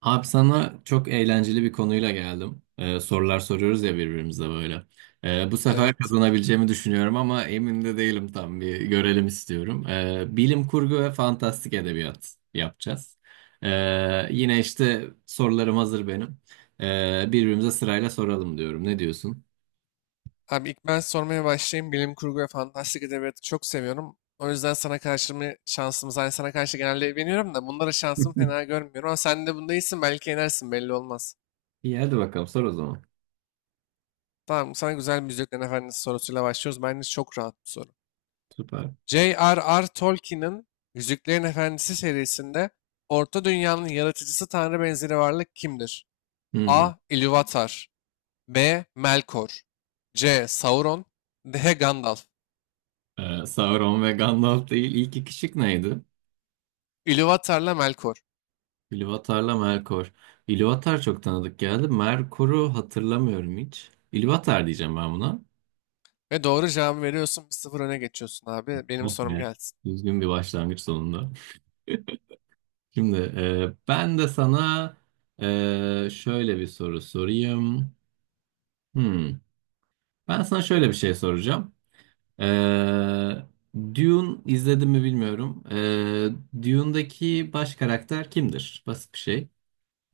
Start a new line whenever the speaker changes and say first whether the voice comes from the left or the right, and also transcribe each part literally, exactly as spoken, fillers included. right: Abi sana çok eğlenceli bir konuyla geldim. Ee, sorular soruyoruz ya birbirimize böyle. Ee, bu sefer
left: Evet.
right: kazanabileceğimi düşünüyorum ama emin de değilim tam bir görelim istiyorum. Ee, bilim kurgu ve fantastik edebiyat yapacağız. Ee, yine işte sorularım hazır benim. Ee, birbirimize sırayla soralım diyorum. Ne diyorsun?
left: Abi ilk ben sormaya başlayayım. Bilim kurgu ve fantastik edebiyatı çok seviyorum. O yüzden sana karşı mı şansımız? Hani sana karşı genelde evleniyorum da bunlara şansımı fena görmüyorum. Ama sen de bunda iyisin, belki yenersin, belli olmaz.
right: İyi hadi bakalım sor o zaman.
left: Tamam, sana güzel bir Yüzüklerin Efendisi sorusuyla başlıyoruz. Bence çok rahat bir soru.
right: Süper.
left: J R R. Tolkien'in Yüzüklerin Efendisi serisinde Orta Dünya'nın yaratıcısı tanrı benzeri varlık kimdir? A.
right: Hmm.
left: Ilúvatar, B. Melkor, C. Sauron, D. Gandalf.
right: Ee, Sauron ve Gandalf değil. İlk iki şık neydi?
left: Ilúvatar'la Melkor.
right: İlvatar'la Melkor. İlvatar çok tanıdık geldi. Merkor'u hatırlamıyorum hiç. İlvatar diyeceğim ben buna.
left: Ve doğru cevabı veriyorsun. Bir sıfır öne geçiyorsun abi. Benim
right: Oh
left: sorum
right: be.
left: gelsin.
right: Düzgün bir başlangıç sonunda. Şimdi e, ben de sana e, şöyle bir soru sorayım. Hmm. Ben sana şöyle bir şey soracağım. E, Dune izledim mi bilmiyorum. E, Dune'daki baş karakter kimdir? Basit bir şey.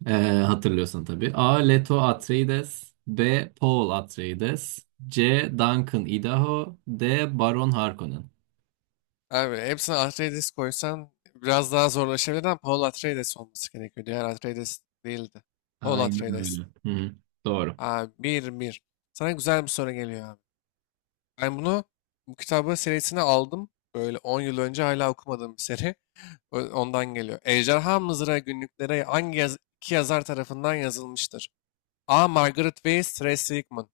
right: Ee, Hatırlıyorsun tabii. A. Leto Atreides B. Paul Atreides C. Duncan Idaho D. Baron Harkonnen.
left: Abi hepsine Atreides koysan biraz daha zorlaşabilir ama Paul Atreides olması gerekiyor. Diğer Atreides değildi. Paul
right: Aynen öyle.
left: Atreides.
right: Hı hı. Doğru.
left: Abi bir bir. Sana güzel bir soru geliyor abi. Ben bunu bu kitabı serisine aldım. Böyle on yıl önce, hala okumadığım bir seri. Ö- Ondan geliyor. Ejderha Mızrağı günlükleri hangi yaz- iki yazar tarafından yazılmıştır? A. Margaret Weiss, Ray Sigmund.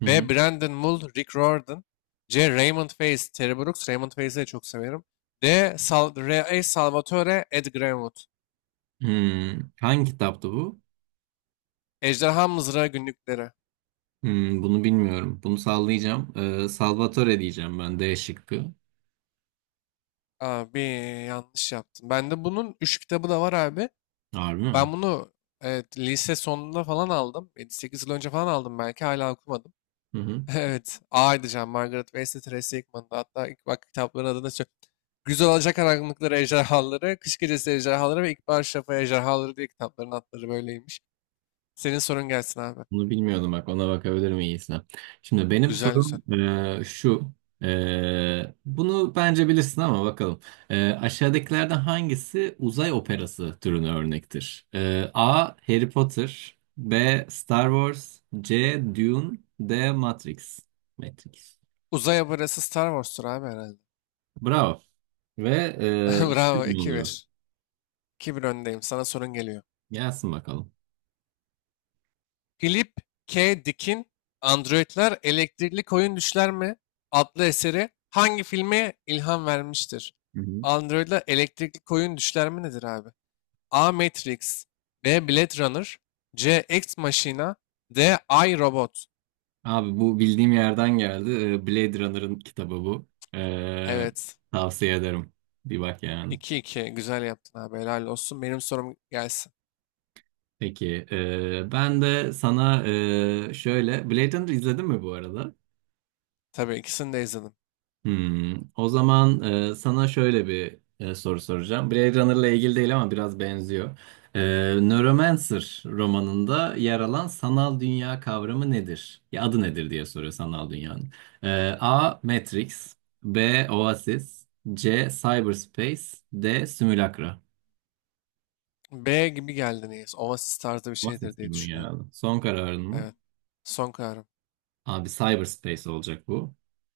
right: Hı
left: B.
right: hı.
left: Brandon Mull, Rick Riordan. C. Raymond Faze, Terry Brooks. Raymond Faze'i de çok severim. D. Sal R. Salvatore, Ed Greenwood.
right: Hmm. Hangi kitaptı bu?
left: Ejderha Mızrağı Günlükleri.
right: Hmm, bunu bilmiyorum. Bunu sallayacağım. Ee, Salvatore diyeceğim ben D şıkkı.
left: Abi yanlış yaptım. Bende bunun üç kitabı da var abi.
right: Harbi mi?
left: Ben bunu, evet, lise sonunda falan aldım. sekiz yıl önce falan aldım, belki hala okumadım.
right: Hı hı.
left: Evet. A edeceğim. Margaret Weis'le Tracy Hickman'da. Hatta ilk bak kitapların adını söyle. Güzel, Alacak Karanlıkları Ejderhaları, Kış Gecesi Ejderhaları ve İkbal Şafa Ejderhaları diye kitapların adları böyleymiş. Senin sorun gelsin abi.
right: Bunu bilmiyordum bak ona bakabilirim iyisine. Şimdi benim
left: Güzel güzel.
right: sorum e, şu. E, bunu bence bilirsin ama bakalım. E, aşağıdakilerden hangisi uzay operası türünü örnektir? E, A. Harry Potter B. Star Wars C. Dune D. Matrix. Matrix.
left: Uzay abarası Star Wars'tur abi herhalde.
right: Bravo. Ve e,
left: Bravo
right: iki mi
left: iki
right: oluyor?
left: bir. iki bir öndeyim. Sana sorun geliyor.
right: Gelsin bakalım.
left: Philip K. Dick'in Androidler Elektrikli Koyun Düşler mi? Adlı eseri hangi filme ilham vermiştir? Androidler Elektrikli Koyun Düşler mi nedir abi? A. Matrix, B. Blade Runner, C. Ex Machina, D. I, Robot.
right: Abi bu bildiğim yerden geldi. Ee, Blade Runner'ın kitabı bu. Ee,
left: Evet.
right: Tavsiye ederim. Bir bak yani.
left: iki iki. Güzel yaptın abi. Helal olsun. Benim sorum gelsin.
right: Peki, ee, ben de sana ee, şöyle Blade Runner izledin mi bu arada?
left: Tabii ikisini de izledim.
right: Hmm, o zaman e, sana şöyle bir e, soru soracağım. Blade Runner'la ilgili değil ama biraz benziyor. E, Neuromancer romanında yer alan sanal dünya kavramı nedir? Ya adı nedir diye soruyor sanal dünyanın. E, A. Matrix B. Oasis C. Cyberspace D. Simulacra.
left: B gibi geldi neyse. Oasis tarzı bir şeydir
right: Oasis
left: diye
right: gibi mi
left: düşünüyorum.
right: geldi? Son kararın mı?
left: Evet. Son kararım.
right: Abi Cyberspace olacak bu.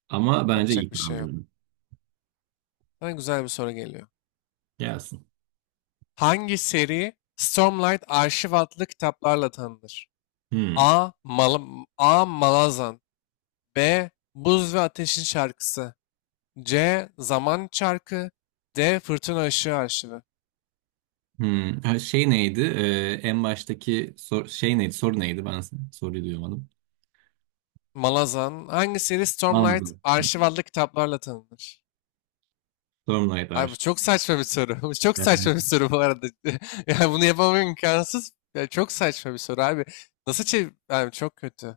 right: Ama bence iyi
left: Yapacak bir şey yok.
right: tahminim.
left: Sana güzel bir soru geliyor.
right: Gelsin.
left: Hangi seri Stormlight Arşiv adlı kitaplarla tanınır?
right: Hmm.
left: A. Mal A. Malazan, B. Buz ve Ateşin Şarkısı, C. Zaman Çarkı, D. Fırtına Işığı Arşivi.
right: Hmm, ha, şey neydi? Ee, en baştaki sor- şey neydi? Soru neydi? Ben soruyu duyamadım.
left: Malazan, hangi seri Stormlight
right: Anladım. Hı,
left: Arşiv adlı kitaplarla tanınır?
right: sorum neydi?
left: Abi
right: Ayşe?
left: bu çok saçma bir soru. Bu çok
right: Evet.
left: saçma bir soru bu arada. Yani bunu yapamam, imkansız. Ya çok saçma bir soru abi. Nasıl çev... Abi çok kötü.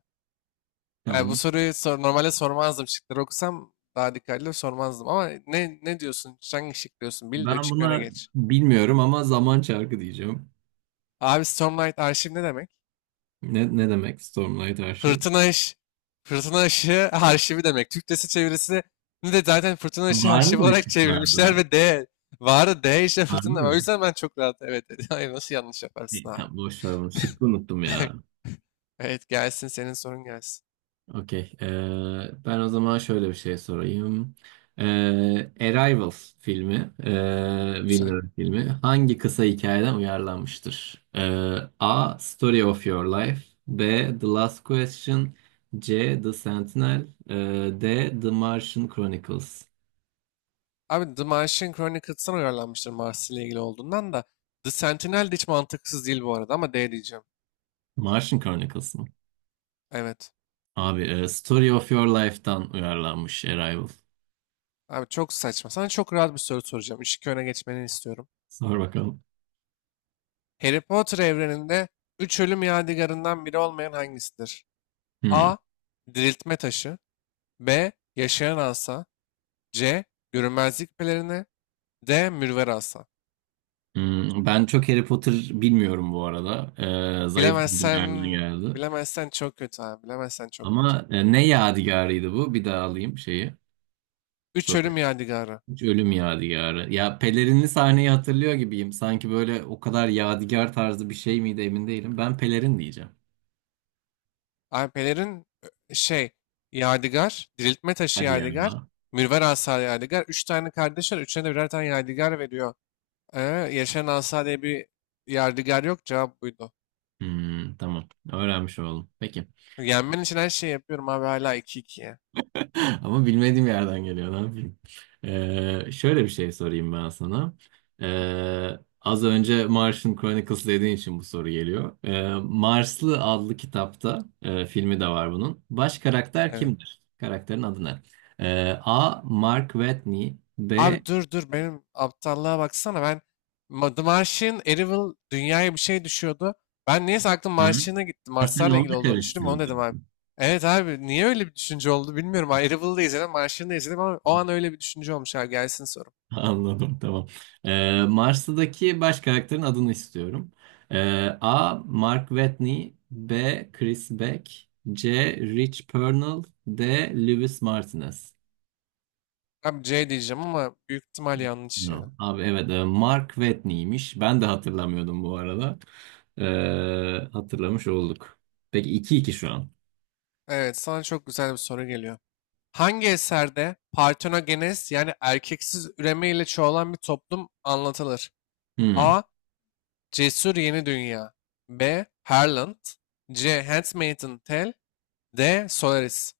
left: Yani bu
right: Tamam.
left: soruyu sor, normalde sormazdım. Şıkları okusam daha dikkatli sormazdım. Ama ne ne diyorsun? Hangi şık diyorsun? Bil de
right: Ben
left: üç iki öne
right: buna
left: geç.
right: bilmiyorum ama zaman çarkı diyeceğim.
left: Abi Stormlight arşiv ne demek?
right: Ne, ne demek Stormlight Archive?
left: Fırtına ış... Fırtına ışığı arşivi demek. Türkçesi, çevirisini de zaten fırtına ışığı
right: Var
left: arşiv
right: mıydı
left: olarak çevirmişler
right: şıklarda?
left: ve D. Varı D işte,
right: Var
left: fırtına.
right: mı?
left: O yüzden ben çok rahat evet dedim. Hayır, nasıl yanlış yaparsın
right: E,
left: abi?
right: tamam boş ver onu. Şıkkı unuttum ya.
left: Evet, gelsin, senin sorun gelsin.
right: Okey. Ee, ben o zaman şöyle bir şey sorayım. Ee, Arrival filmi, ee,
left: Güzel.
right: Villeneuve filmi hangi kısa hikayeden uyarlanmıştır? Ee, A. Story of Your Life B. The Last Question C. The Sentinel ee, D. The Martian Chronicles.
left: Abi The Martian Chronicles'tan uyarlanmıştır, Mars ile ilgili olduğundan da. The Sentinel de hiç mantıksız değil bu arada ama D diyeceğim.
right: Martian Chronicles mı?
left: Evet.
right: Abi, e, Story of Your Life'tan uyarlanmış Arrival.
left: Abi çok saçma. Sana çok rahat bir soru soracağım. Işık öne geçmeni istiyorum.
right: Sor bakalım.
left: Harry Potter evreninde üç ölüm yadigarından biri olmayan hangisidir?
right: Hmm.
left: A. Diriltme taşı. B. Yaşayan asa. C. Görünmezlik pelerini. D. Mürver asa.
right: Hmm, ben çok Harry Potter bilmiyorum bu arada. Ee, zayıf bir
left: Bilemezsen,
right: yerden geldi.
left: bilemezsen çok kötü abi. Bilemezsen çok kötü.
right: Ama e, ne yadigarıydı bu? Bir daha alayım şeyi.
left: Üç
right: Soruyu.
left: ölüm yadigarı.
right: Hiç ölüm yadigarı. Ya pelerinli sahneyi hatırlıyor gibiyim. Sanki böyle o kadar yadigar tarzı bir şey miydi emin değilim. Ben pelerin diyeceğim.
left: Alpelerin, e, şey, yadigar, diriltme taşı
right: Hadi yani.
left: yadigar, mürver asa yadigar. Üç tane kardeş var. Üçüne de birer tane yadigar veriyor. Ee, Yaşayan asa diye bir yadigar yok. Cevap buydu.
right: Hmm, tamam. Öğrenmiş oldum. Peki.
left: Yenmen için her şeyi yapıyorum abi, hala iki ikiye.
right: Ama bilmediğim yerden geliyor, ne yapayım? Ee, şöyle bir şey sorayım ben sana. Ee, az önce Martian Chronicles dediğin için bu soru geliyor. Ee, Marslı adlı kitapta, e, filmi de var bunun. Baş karakter
left: Evet.
right: kimdir? Karakterin adı ne? Ee, A. Mark Watney B.
left: Abi dur dur, benim aptallığa baksana, ben Ma- The Martian, Arrival dünyaya bir şey düşüyordu. Ben niyeyse aklım
right: Hı?
left: Martian'a gitti.
right: Ha, sen
left: Marslarla ilgili
right: onunla
left: olduğunu düşündüm. Onu dedim
right: karıştırdın.
left: abi. Evet abi, niye öyle bir düşünce oldu bilmiyorum. Abi Arrival'ı da izledim, Martian'ı da izledim ama o an öyle bir düşünce olmuş abi. Gelsin soru.
right: Anladım tamam. Ee, Mars'taki baş karakterin adını istiyorum. Ee, A. Mark Watney B. Chris Beck C. Rich Pernell D. Lewis Martinez.
left: Abi C diyeceğim ama büyük ihtimal yanlış
right: No.
left: ya.
right: Abi evet e, Mark Watney'miş. Ben de hatırlamıyordum bu arada. Ee, hatırlamış olduk. Peki iki iki şu an.
left: Evet, sana çok güzel bir soru geliyor. Hangi eserde partenogenes, yani erkeksiz üreme ile çoğalan bir toplum anlatılır?
right: Hmm.
left: A. Cesur Yeni Dünya. B. Harland. C. Handmaid's Tale. D. Solaris.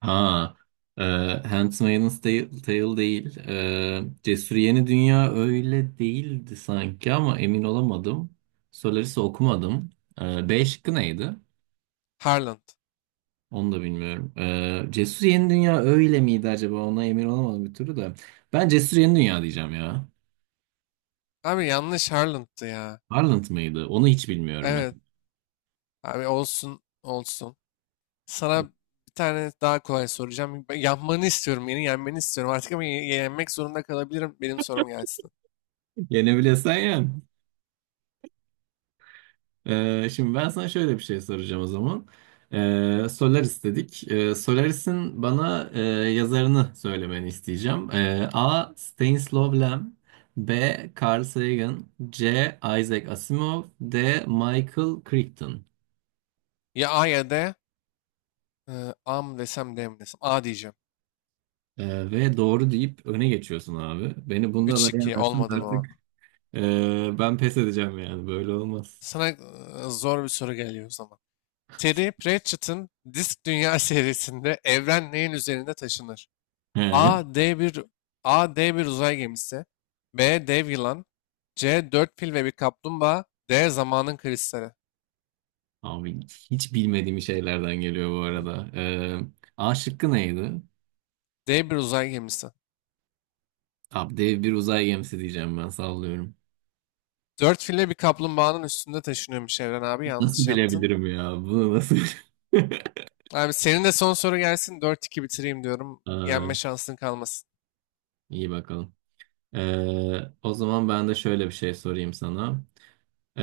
right: Ha, e, Handmaid's Tale, Tale değil. E, Cesur Yeni Dünya öyle değildi sanki ama emin olamadım. Solaris'i okumadım. E, B şıkkı neydi?
left: Harland.
right: Onu da bilmiyorum. E, Cesur Yeni Dünya öyle miydi acaba? Ona emin olamadım bir türlü de. Ben Cesur Yeni Dünya diyeceğim ya.
left: Abi yanlış, Harland'tı ya.
right: Harland mıydı? Onu hiç bilmiyorum ben.
left: Evet. Abi olsun olsun. Sana bir tane daha kolay soracağım. Yapmanı istiyorum. Yeni yenmeni istiyorum. Artık ama ye- yenmek zorunda kalabilirim. Benim sorum gelsin.
right: Yenebilesen ya. Ee, şimdi ben sana şöyle bir şey soracağım o zaman. Ee, Solaris dedik. Ee, Solaris'in bana e, yazarını söylemeni isteyeceğim. Ee, A. Stanislaw Lem B. Carl Sagan C. Isaac Asimov D. Michael Crichton.
left: Ya A ya D. Ee, A mı desem D mi desem. A diyeceğim.
right: Ee, ve doğru deyip öne geçiyorsun abi. Beni bunda da
left: üç iki
right: yenersin
left: olmadı bu.
right: artık. Ee, ben pes edeceğim yani. Böyle olmaz.
left: Sana e, zor bir soru geliyor o zaman. Terry Pratchett'ın Disk Dünya serisinde evren neyin üzerinde taşınır?
right: He.
left: A. D bir A. D bir uzay gemisi. B. Dev yılan. C. Dört fil ve bir kaplumbağa. D. Zamanın kristali.
right: Abi hiç bilmediğim şeylerden geliyor bu arada. Ee, A şıkkı neydi?
left: D bir uzay gemisi.
right: Abi dev bir uzay gemisi diyeceğim ben sallıyorum.
left: Dört fil ve bir kaplumbağanın üstünde taşınıyormuş evren abi.
right: Nasıl
left: Yanlış yaptın.
right: bilebilirim ya? Bunu nasıl
left: Abi senin de son soru gelsin. Dört iki bitireyim diyorum.
right: aa,
left: Yenme şansın kalmasın.
right: iyi bakalım. Ee, o zaman ben de şöyle bir şey sorayım sana. Ee,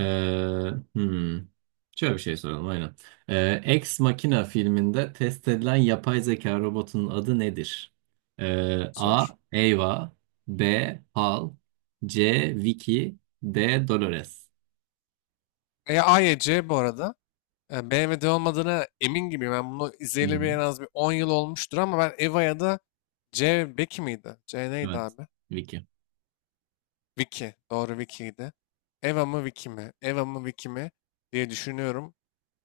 right: hmm, Şöyle bir şey soralım aynen. Ee, Ex Machina filminde test edilen yapay zeka robotunun adı nedir? Ee,
left: Zor.
right: A. Ava B. Hal C. Vicky D. Dolores.
left: E, A ya C bu arada. Yani B M W'de olmadığına emin gibiyim. Ben bunu
right: Hı
left: izleyeli
right: hı.
left: bir, en az bir on yıl olmuştur ama ben Eva ya da C Becky miydi? C neydi
right: Evet.
left: abi?
right: Vicky.
left: Vicky. Doğru, Vicky'ydi. Eva mı Vicky mi? Eva mı Vicky mi? Diye düşünüyorum.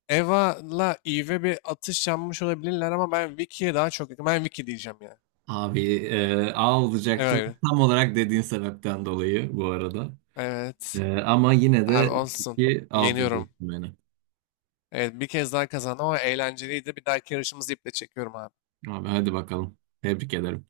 left: Eva'la Eve bir atış yanmış olabilirler ama ben Vicky'ye daha çok yakın. Ben Vicky diyeceğim ya.
right: Abi e, A olacaktı.
left: Evet.
right: Tam olarak dediğin sebepten dolayı bu arada.
left: Evet.
right: E, ama yine
left: Abi
right: de
left: olsun.
right: iki alt
left: Yeniyorum.
right: ediyorsun beni.
left: Evet, bir kez daha kazandım ama eğlenceliydi. Bir dahaki yarışımızı iple çekiyorum abi.
right: Abi hadi bakalım. Tebrik ederim.